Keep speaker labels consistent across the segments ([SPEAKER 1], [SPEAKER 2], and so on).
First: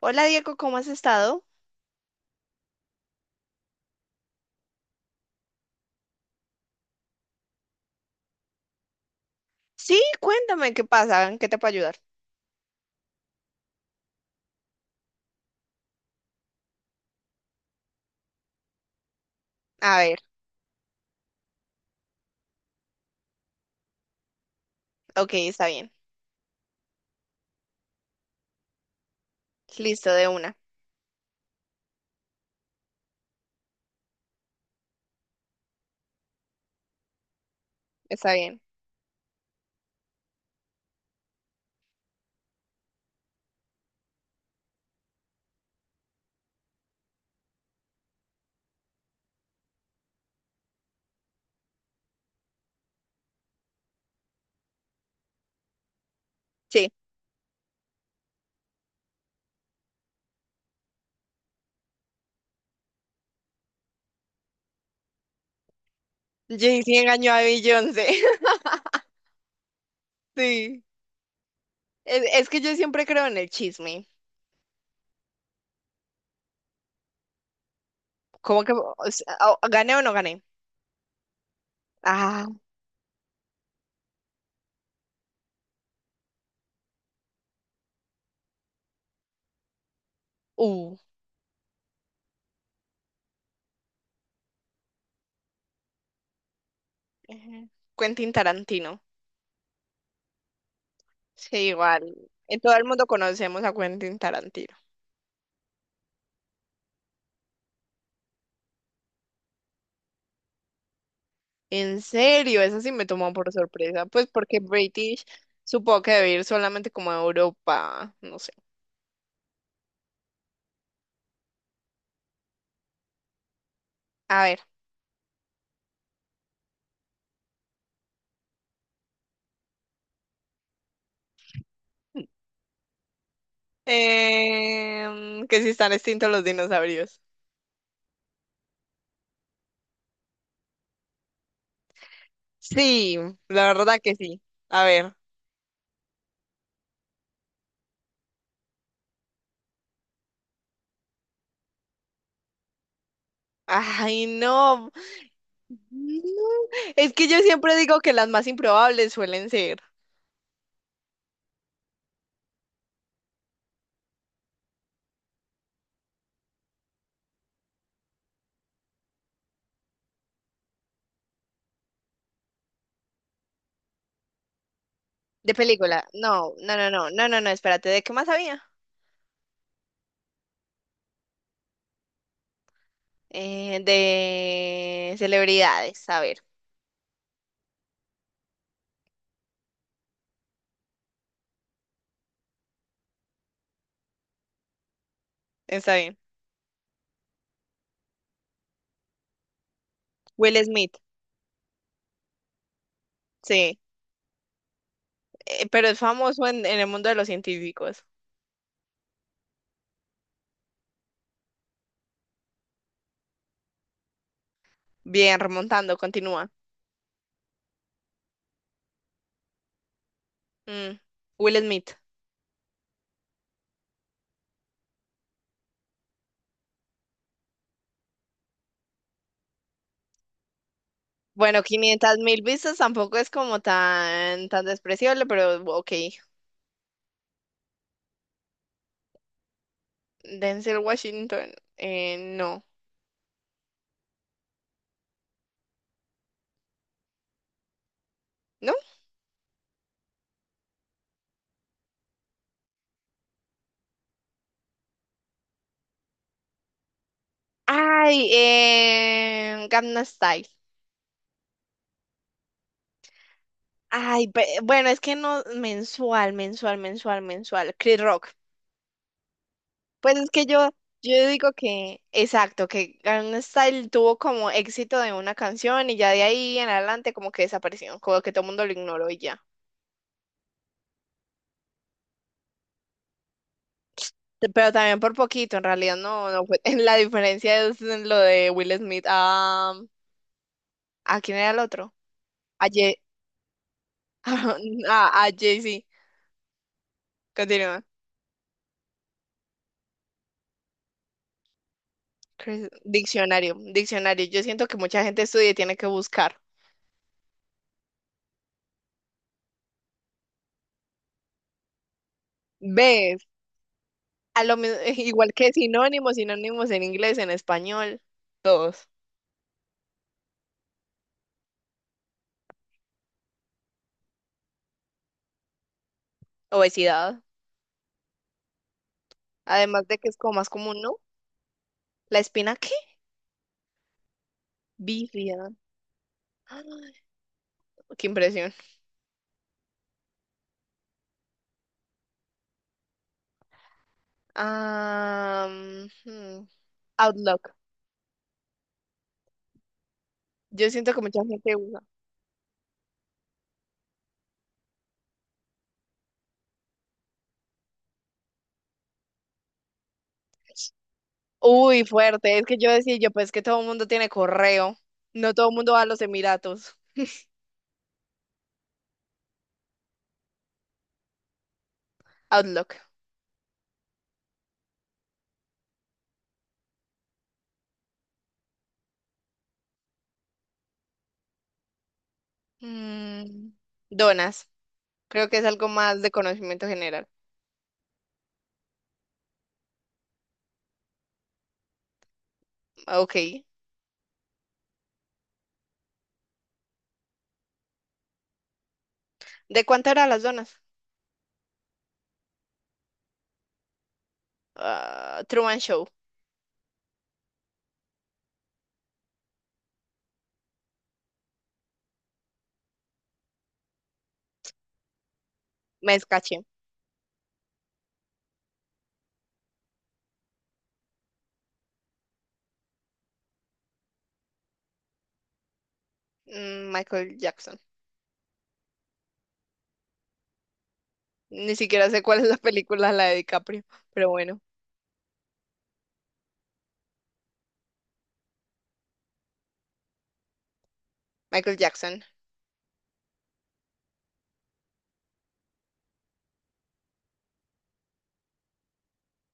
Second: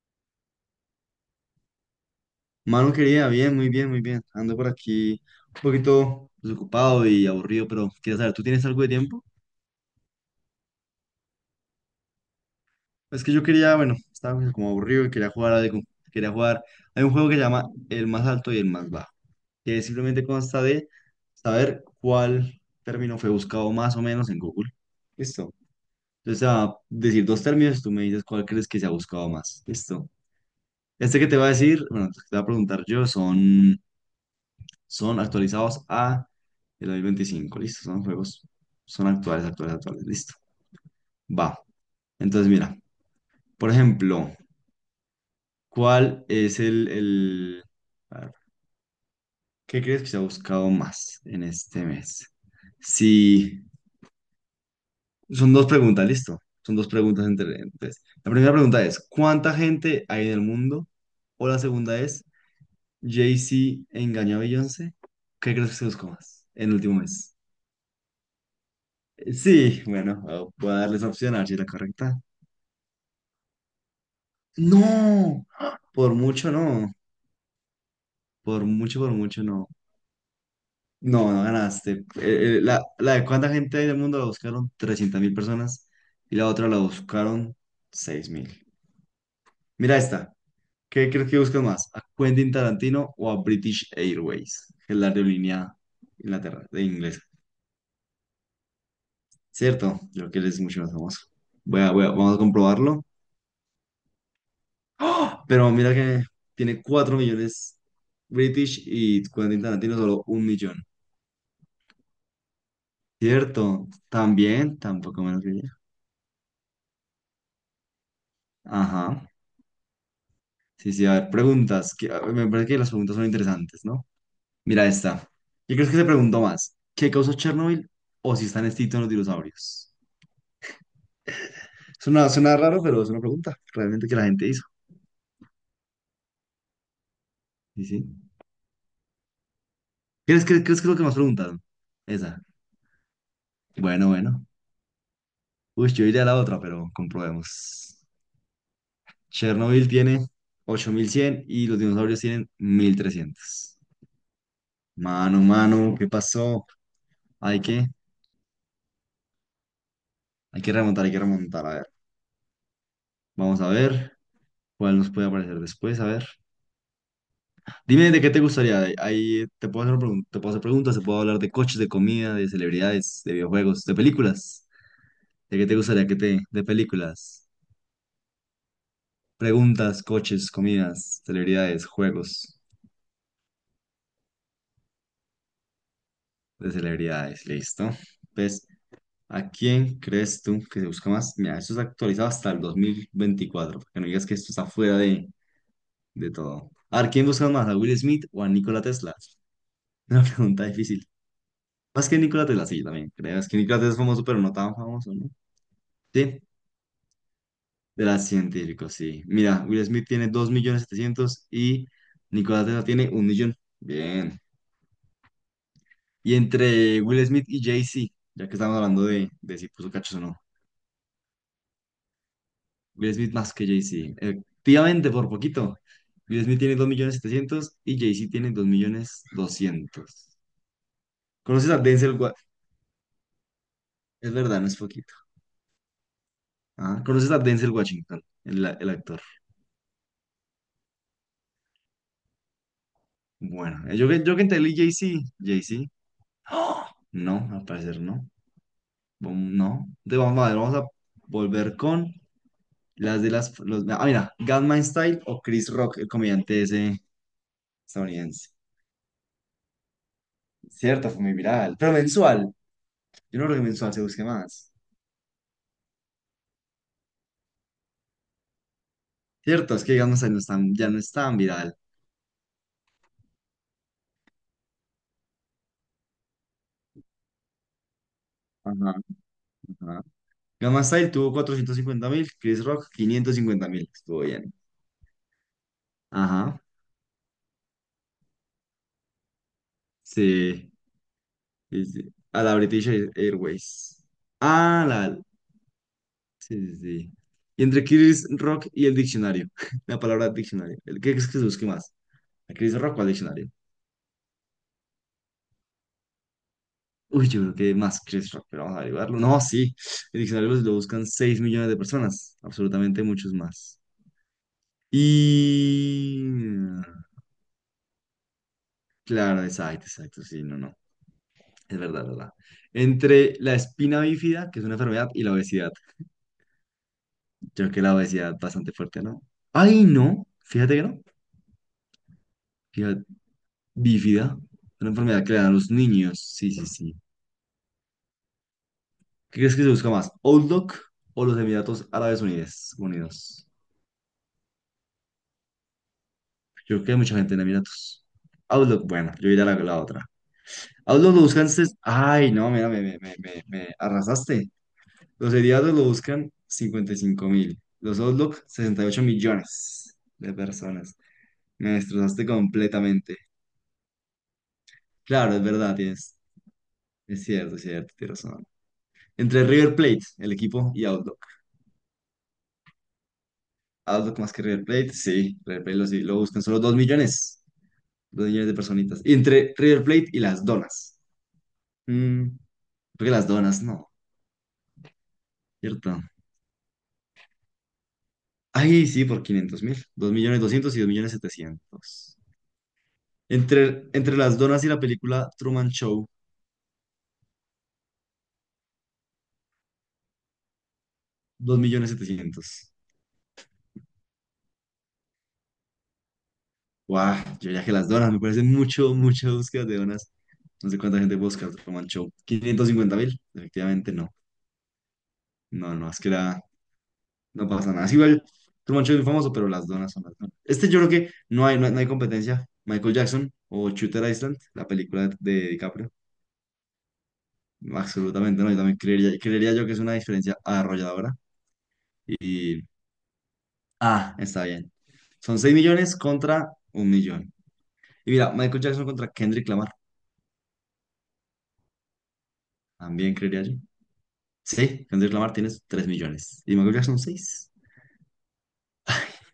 [SPEAKER 1] Hola Diego, ¿cómo has estado?
[SPEAKER 2] Mano querida, bien, muy bien, muy bien. Ando por aquí un poquito desocupado y aburrido, pero quería saber, ¿tú tienes algo de tiempo?
[SPEAKER 1] Sí, cuéntame qué pasa, en qué te puedo ayudar.
[SPEAKER 2] Es que yo quería, bueno, estaba pues como aburrido y quería jugar algo. Quería jugar. Hay un juego que se llama El más alto y el más bajo, que
[SPEAKER 1] A ver,
[SPEAKER 2] simplemente consta de saber cuál término fue buscado más o menos en Google.
[SPEAKER 1] ok,
[SPEAKER 2] Listo.
[SPEAKER 1] está bien.
[SPEAKER 2] Entonces te va a decir dos términos, tú me dices cuál crees que se ha buscado más. Listo.
[SPEAKER 1] Listo, de una.
[SPEAKER 2] Este que te va a decir, bueno, que te va a preguntar yo son actualizados a el 2025. Listo, son
[SPEAKER 1] Está
[SPEAKER 2] juegos,
[SPEAKER 1] bien.
[SPEAKER 2] son actuales, actuales, actuales. Listo. Va. Entonces, mira, por ejemplo, ¿cuál es el... A ver, ¿qué crees que se ha buscado más en este mes? Si son dos preguntas, listo. Son
[SPEAKER 1] Sí.
[SPEAKER 2] dos preguntas entre... Entonces, la primera pregunta es, ¿cuánta gente hay en el mundo? O la segunda es, ¿Jay-Z engañó a Beyoncé? ¿Qué crees que se buscó más en el
[SPEAKER 1] Jay-Z
[SPEAKER 2] último
[SPEAKER 1] engañó
[SPEAKER 2] mes?
[SPEAKER 1] a Beyoncé.
[SPEAKER 2] Sí, bueno, voy a
[SPEAKER 1] Sí.
[SPEAKER 2] darles opción a ver si es la correcta.
[SPEAKER 1] Es que yo siempre creo en el chisme.
[SPEAKER 2] No, por mucho no,
[SPEAKER 1] ¿Cómo que o
[SPEAKER 2] por
[SPEAKER 1] sea,
[SPEAKER 2] mucho
[SPEAKER 1] o-
[SPEAKER 2] no.
[SPEAKER 1] gané o no gané?
[SPEAKER 2] No, no ganaste.
[SPEAKER 1] Ah,
[SPEAKER 2] La de cuánta gente hay en el mundo la buscaron 300.000 personas y la otra la buscaron 6.000. Mira esta.
[SPEAKER 1] uh.
[SPEAKER 2] ¿Qué crees que buscan más? ¿A Quentin Tarantino o a British Airways? Que es la aerolínea Inglaterra, de inglés.
[SPEAKER 1] Ujú. Quentin Tarantino.
[SPEAKER 2] ¿Cierto? Yo creo que él es mucho más famoso.
[SPEAKER 1] Sí, igual.
[SPEAKER 2] Vamos a
[SPEAKER 1] En todo el
[SPEAKER 2] comprobarlo.
[SPEAKER 1] mundo conocemos a Quentin Tarantino.
[SPEAKER 2] ¡Ah! Pero mira que tiene 4 millones British y Quentin Tarantino solo un millón.
[SPEAKER 1] En serio, eso sí me tomó por
[SPEAKER 2] ¿Cierto?
[SPEAKER 1] sorpresa. Pues porque
[SPEAKER 2] También, tampoco
[SPEAKER 1] British
[SPEAKER 2] menos que ella.
[SPEAKER 1] supo que debe ir solamente como a Europa, no sé.
[SPEAKER 2] Ajá. Sí, sí, a ver, preguntas. Que, a ver, me parece que las preguntas son interesantes, ¿no?
[SPEAKER 1] A ver.
[SPEAKER 2] Mira esta. Yo creo que se preguntó más. ¿Qué causó Chernobyl o si están extintos los dinosaurios? Suena raro, pero es una pregunta realmente que la gente hizo.
[SPEAKER 1] Que si están extintos los dinosaurios.
[SPEAKER 2] Sí, sí. ¿Crees que es lo que más preguntaron? Esa.
[SPEAKER 1] Sí, la verdad
[SPEAKER 2] Bueno,
[SPEAKER 1] que sí.
[SPEAKER 2] bueno.
[SPEAKER 1] A ver.
[SPEAKER 2] Uy, yo iría a la otra, pero comprobemos. Chernobyl tiene 8.100 y los dinosaurios tienen 1.300.
[SPEAKER 1] Ay, no.
[SPEAKER 2] Mano, mano, ¿qué
[SPEAKER 1] No.
[SPEAKER 2] pasó?
[SPEAKER 1] Es que yo
[SPEAKER 2] Hay
[SPEAKER 1] siempre
[SPEAKER 2] que,
[SPEAKER 1] digo que las más improbables suelen ser.
[SPEAKER 2] hay que remontar, hay que remontar. A ver, vamos a ver cuál nos puede aparecer después. A ver, dime de qué te gustaría. Ahí te puedo hacer, te puedo hacer preguntas, te puedo hablar de coches, de comida, de celebridades, de videojuegos, de películas.
[SPEAKER 1] De
[SPEAKER 2] ¿De qué te
[SPEAKER 1] película.
[SPEAKER 2] gustaría
[SPEAKER 1] No,
[SPEAKER 2] de
[SPEAKER 1] no, no, no, no, no, no,
[SPEAKER 2] películas?
[SPEAKER 1] espérate. ¿De qué más había?
[SPEAKER 2] Preguntas, coches, comidas, celebridades, juegos
[SPEAKER 1] De celebridades. A ver.
[SPEAKER 2] de celebridades. Listo. Pues ¿a quién crees tú que se busca más? Mira, esto está actualizado hasta el 2024, para que no digas que esto está fuera de,
[SPEAKER 1] Está bien.
[SPEAKER 2] de todo. A ver, ¿quién busca más? ¿A Will Smith o a Nikola Tesla? Una
[SPEAKER 1] Will
[SPEAKER 2] pregunta
[SPEAKER 1] Smith.
[SPEAKER 2] difícil. Más que Nikola Tesla, sí, también creo. Es que
[SPEAKER 1] Sí.
[SPEAKER 2] Nikola Tesla es famoso, pero no tan famoso, ¿no?
[SPEAKER 1] Pero es
[SPEAKER 2] Sí,
[SPEAKER 1] famoso en el mundo de los científicos.
[SPEAKER 2] de las científicos, sí. Mira, Will Smith tiene dos millones setecientos y Nikola Tesla tiene un millón. Bien.
[SPEAKER 1] Bien, remontando,
[SPEAKER 2] Y
[SPEAKER 1] continúa.
[SPEAKER 2] entre Will Smith y Jay-Z, ya que estamos hablando de si puso cachos o no.
[SPEAKER 1] Mm, Will Smith.
[SPEAKER 2] Will Smith más que Jay-Z. Efectivamente, por poquito. Will Smith tiene dos millones setecientos y Jay-Z tiene dos millones doscientos.
[SPEAKER 1] Bueno,
[SPEAKER 2] ¿Conoces a Denzel
[SPEAKER 1] 500 mil
[SPEAKER 2] Washington?
[SPEAKER 1] vistas tampoco es como
[SPEAKER 2] Es
[SPEAKER 1] tan,
[SPEAKER 2] verdad,
[SPEAKER 1] tan
[SPEAKER 2] no es poquito.
[SPEAKER 1] despreciable, pero ok.
[SPEAKER 2] Ah, ¿conoces a Denzel Washington, el actor?
[SPEAKER 1] Denzel Washington, no,
[SPEAKER 2] Bueno, yo que entendí Jay-Z. Jay-Z. ¡Ah! No, al parecer no.
[SPEAKER 1] ¿no?
[SPEAKER 2] No. Entonces, vamos a ver, vamos a volver con las de las... Los, mira, Gangnam Style o Chris Rock, el comediante ese
[SPEAKER 1] Ay,
[SPEAKER 2] estadounidense.
[SPEAKER 1] Gangnam Style.
[SPEAKER 2] Cierto, fue muy viral, pero mensual. Yo no creo que mensual se busque
[SPEAKER 1] Ay, pe-
[SPEAKER 2] más.
[SPEAKER 1] bueno, es que no, mensual, mensual, mensual, mensual. Chris Rock.
[SPEAKER 2] Cierto, es que
[SPEAKER 1] Pues
[SPEAKER 2] Gangnam
[SPEAKER 1] es
[SPEAKER 2] Style no es
[SPEAKER 1] que yo,
[SPEAKER 2] ya no es
[SPEAKER 1] yo
[SPEAKER 2] tan
[SPEAKER 1] digo
[SPEAKER 2] viral.
[SPEAKER 1] que, exacto, que Gangnam Style tuvo como éxito de una canción y ya de ahí en adelante como que desapareció, como que todo el mundo lo
[SPEAKER 2] Ajá,
[SPEAKER 1] ignoró y ya.
[SPEAKER 2] ajá. Gangnam Style tuvo 450.000, Chris Rock 550.000. Estuvo bien.
[SPEAKER 1] Pero también por poquito, en realidad no, no fue.
[SPEAKER 2] Ajá,
[SPEAKER 1] La diferencia es en lo de Will Smith a...
[SPEAKER 2] sí,
[SPEAKER 1] ¿A quién era el
[SPEAKER 2] sí,
[SPEAKER 1] otro?
[SPEAKER 2] sí. A la
[SPEAKER 1] A
[SPEAKER 2] British
[SPEAKER 1] Jay...
[SPEAKER 2] Airways. Ah,
[SPEAKER 1] A,
[SPEAKER 2] la.
[SPEAKER 1] a Jay-Z.
[SPEAKER 2] Sí, sí, sí. Y
[SPEAKER 1] Continúa.
[SPEAKER 2] entre Chris Rock y el diccionario. La palabra diccionario. ¿El qué crees que se busque más? ¿A
[SPEAKER 1] Chris-
[SPEAKER 2] Chris Rock o al diccionario?
[SPEAKER 1] Diccionario, diccionario. Yo siento que mucha gente estudia y tiene que buscar.
[SPEAKER 2] Uy, yo creo que más Chris Rock, pero vamos a averiguarlo. No, sí. El diccionario lo buscan 6 millones de personas. Absolutamente
[SPEAKER 1] ¿Ves?
[SPEAKER 2] muchos más.
[SPEAKER 1] A lo mi-
[SPEAKER 2] Y.
[SPEAKER 1] igual que sinónimos, sinónimos en inglés, en español, todos.
[SPEAKER 2] Claro, exacto, exacto, sí, no, no, es verdad, verdad. Entre la espina bífida, que es una enfermedad, y la obesidad.
[SPEAKER 1] Obesidad.
[SPEAKER 2] Yo creo que la obesidad es bastante fuerte, ¿no? Ay,
[SPEAKER 1] Además de que es
[SPEAKER 2] no,
[SPEAKER 1] como más
[SPEAKER 2] fíjate
[SPEAKER 1] común,
[SPEAKER 2] que
[SPEAKER 1] ¿no?
[SPEAKER 2] no.
[SPEAKER 1] ¿La espina qué?
[SPEAKER 2] Fíjate, bífida, una enfermedad que le dan
[SPEAKER 1] Bífida.
[SPEAKER 2] a los niños, sí,
[SPEAKER 1] Ay,
[SPEAKER 2] sí, sí.
[SPEAKER 1] qué impresión.
[SPEAKER 2] ¿Qué crees que se busca más? ¿Outlook o los Emiratos Árabes Unidos? Unidos.
[SPEAKER 1] Ah,
[SPEAKER 2] Yo creo que hay mucha gente en
[SPEAKER 1] Outlook.
[SPEAKER 2] Emiratos. Outlook, bueno, yo iré a la otra.
[SPEAKER 1] Yo siento que
[SPEAKER 2] Outlook
[SPEAKER 1] mucha
[SPEAKER 2] lo buscan,
[SPEAKER 1] gente usa.
[SPEAKER 2] ay, no, mira, me arrasaste. Los seriados lo buscan 55 mil. Los Outlook, 68 millones de personas. Me
[SPEAKER 1] Uy,
[SPEAKER 2] destrozaste
[SPEAKER 1] fuerte. Es que yo decía, yo
[SPEAKER 2] completamente.
[SPEAKER 1] pues que todo el mundo tiene correo. No
[SPEAKER 2] Claro, es
[SPEAKER 1] todo el mundo
[SPEAKER 2] verdad,
[SPEAKER 1] va a los
[SPEAKER 2] tienes.
[SPEAKER 1] Emiratos.
[SPEAKER 2] Es cierto, tienes razón. Entre River Plate, el equipo, y Outlook.
[SPEAKER 1] Outlook.
[SPEAKER 2] Outlook más que River Plate, sí. River Plate lo, sí, lo buscan solo 2 millones. Dos millones de personitas. Y entre River Plate y las donas. Mm, creo que las
[SPEAKER 1] Mm,
[SPEAKER 2] donas, no.
[SPEAKER 1] donas. Creo que es algo más
[SPEAKER 2] ¿Cierto?
[SPEAKER 1] de conocimiento general.
[SPEAKER 2] Ahí sí, por 500 mil. Dos millones 200 y 2 millones 700.
[SPEAKER 1] Ok.
[SPEAKER 2] Entre las donas y la película Truman Show,
[SPEAKER 1] ¿De cuánto eran las donas?
[SPEAKER 2] 2 millones setecientos.
[SPEAKER 1] Ah, Truman Show.
[SPEAKER 2] Guau, yo ya que las donas, me parece mucha búsqueda de donas. No sé cuánta gente busca Truman Show. 550.000, efectivamente no. No, no,
[SPEAKER 1] Me
[SPEAKER 2] es que era,
[SPEAKER 1] escaché.
[SPEAKER 2] no pasa nada. Es igual, Truman Show es muy famoso, pero las donas son las donas. Yo creo que no hay competencia. Michael Jackson o Shooter Island, la película de DiCaprio.
[SPEAKER 1] Mm, Michael Jackson.
[SPEAKER 2] Absolutamente no, yo también creería yo que es una diferencia arrolladora.
[SPEAKER 1] Ni siquiera sé cuál es la
[SPEAKER 2] Y,
[SPEAKER 1] película, la de DiCaprio. Pero bueno,
[SPEAKER 2] está bien. Son 6 millones contra un millón. Y mira, Michael Jackson contra Kendrick Lamar.
[SPEAKER 1] Michael Jackson.
[SPEAKER 2] También creería yo. Sí, Kendrick Lamar tienes 3 millones. Y Michael Jackson 6.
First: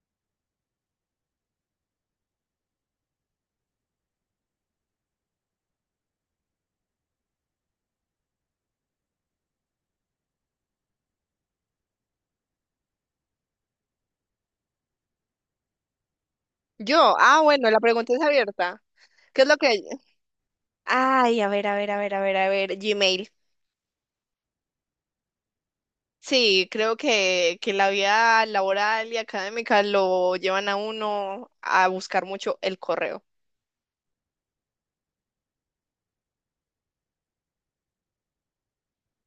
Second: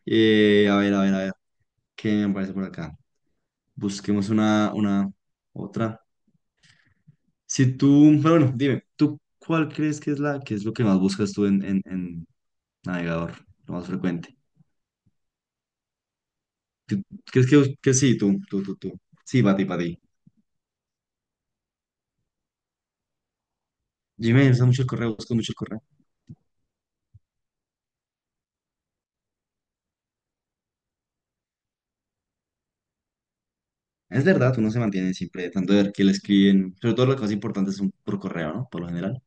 [SPEAKER 2] A ver, a ver, a ver. ¿Qué me parece por acá? Busquemos otra. Si tú, pero bueno, dime, ¿tú cuál crees que es la, que es lo que más buscas tú en, en navegador? Lo más frecuente. ¿Tú
[SPEAKER 1] Yo. Ah,
[SPEAKER 2] ¿Crees que,
[SPEAKER 1] bueno, la
[SPEAKER 2] que
[SPEAKER 1] pregunta
[SPEAKER 2] sí,
[SPEAKER 1] es
[SPEAKER 2] tú, tú, tú,
[SPEAKER 1] abierta.
[SPEAKER 2] tú? Sí,
[SPEAKER 1] ¿Qué es
[SPEAKER 2] para
[SPEAKER 1] lo
[SPEAKER 2] ti,
[SPEAKER 1] que...
[SPEAKER 2] para ti.
[SPEAKER 1] Ay, a ver, a ver, a ver, a ver, a ver. Gmail.
[SPEAKER 2] Gmail usa mucho el correo, busca mucho el correo.
[SPEAKER 1] Sí, creo que la vida laboral y académica lo llevan a uno a buscar mucho el correo.
[SPEAKER 2] Es verdad, uno se mantiene siempre tanto de ver que le escriben, sobre todo las cosas importantes son por correo, ¿no? Por lo general,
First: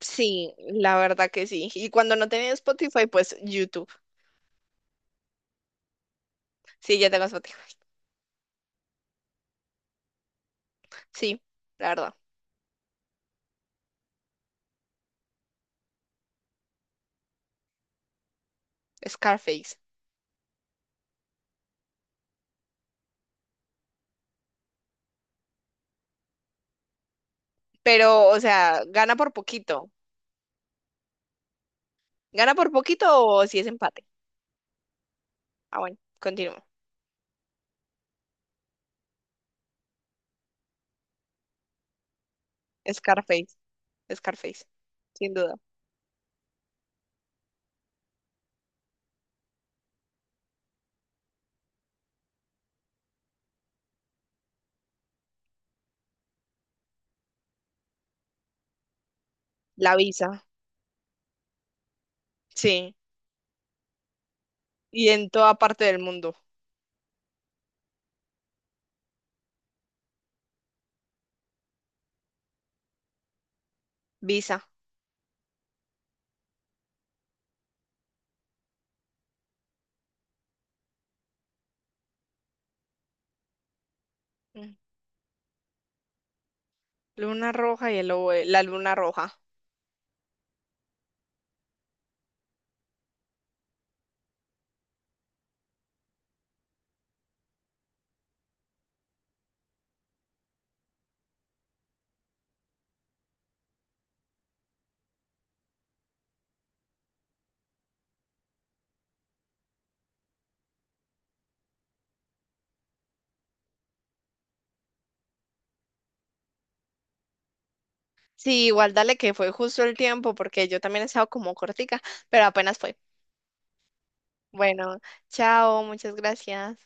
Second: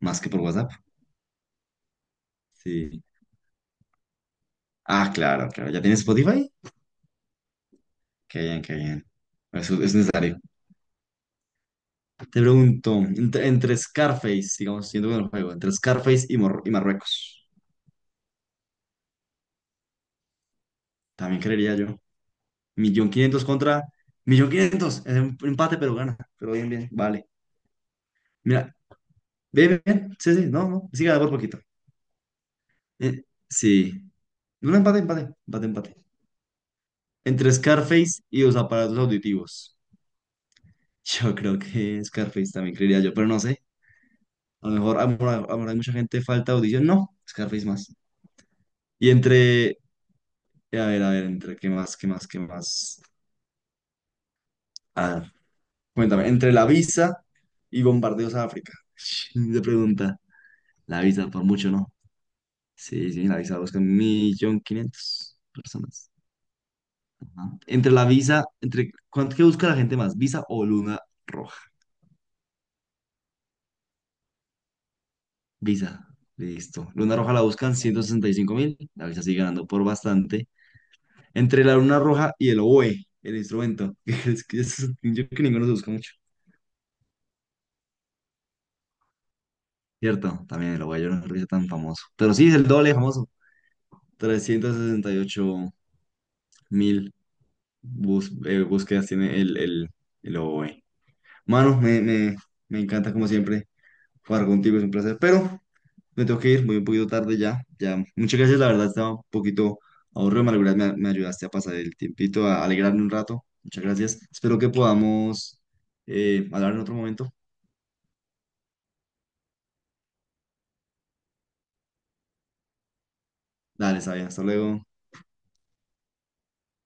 [SPEAKER 2] más que por
[SPEAKER 1] Sí,
[SPEAKER 2] WhatsApp.
[SPEAKER 1] la verdad que sí. Y cuando no tenía
[SPEAKER 2] Sí.
[SPEAKER 1] Spotify, pues YouTube.
[SPEAKER 2] Claro, claro. ¿Ya tienes Spotify?
[SPEAKER 1] Sí, ya tengo Spotify.
[SPEAKER 2] Qué bien, qué bien. Es necesario.
[SPEAKER 1] Sí, la verdad.
[SPEAKER 2] Te pregunto, entre Scarface, digamos, siendo con el juego, entre Scarface y, y Marruecos,
[SPEAKER 1] Scarface.
[SPEAKER 2] también creería yo. Millón quinientos contra millón quinientos. Es un empate, pero gana. Pero bien, bien, vale.
[SPEAKER 1] Pero, o
[SPEAKER 2] Mira,
[SPEAKER 1] sea, gana por
[SPEAKER 2] bien, bien,
[SPEAKER 1] poquito.
[SPEAKER 2] bien. Sí, sí, no, no. Siga por poquito.
[SPEAKER 1] ¿Gana por poquito
[SPEAKER 2] Eh,
[SPEAKER 1] o si es
[SPEAKER 2] sí.
[SPEAKER 1] empate?
[SPEAKER 2] Un empate, empate, empate,
[SPEAKER 1] Ah, bueno,
[SPEAKER 2] empate.
[SPEAKER 1] continúo.
[SPEAKER 2] Entre Scarface y los aparatos auditivos. Yo creo que Scarface también creería yo, pero no
[SPEAKER 1] Scarface,
[SPEAKER 2] sé.
[SPEAKER 1] Scarface,
[SPEAKER 2] A lo mejor,
[SPEAKER 1] sin
[SPEAKER 2] a lo
[SPEAKER 1] duda.
[SPEAKER 2] mejor hay mucha gente falta de audición. No, Scarface más. Y entre, a ver, entre qué más, qué más, qué más. A ver, cuéntame, entre la visa y bombardeos a África. Se
[SPEAKER 1] La
[SPEAKER 2] pregunta,
[SPEAKER 1] Visa,
[SPEAKER 2] la visa por mucho, ¿no?
[SPEAKER 1] sí.
[SPEAKER 2] Sí, sí, la visa busca un millón
[SPEAKER 1] Y en
[SPEAKER 2] quinientos
[SPEAKER 1] toda parte del
[SPEAKER 2] personas.
[SPEAKER 1] mundo.
[SPEAKER 2] Ajá. Entre la visa, ¿cuánto que busca la gente más? ¿Visa o luna roja?
[SPEAKER 1] Visa.
[SPEAKER 2] Visa, listo. Luna roja la buscan 165.000, la visa sigue ganando por bastante. Entre la luna roja y el oboe, el instrumento. Es que
[SPEAKER 1] Mm.
[SPEAKER 2] yo creo que ninguno se busca mucho.
[SPEAKER 1] Luna roja y el lobo, de- la luna roja.
[SPEAKER 2] Cierto, también el oboe, yo no creo que sea tan famoso. Pero sí, es el doble de famoso. 368.000 búsquedas tiene el oboe. Mano, me encanta como siempre jugar contigo, es un placer. Pero me tengo que ir, voy un poquito tarde ya. Ya, muchas gracias, la verdad estaba un poquito aburrido, me ayudaste a pasar el tiempito, a alegrarme un rato. Muchas gracias. Espero que podamos hablar en otro momento.
[SPEAKER 1] Sí, igual dale que fue justo el tiempo porque yo también he estado como cortica, pero apenas fue.
[SPEAKER 2] Dale, Sabina, hasta luego.
[SPEAKER 1] Bueno, chao, muchas gracias.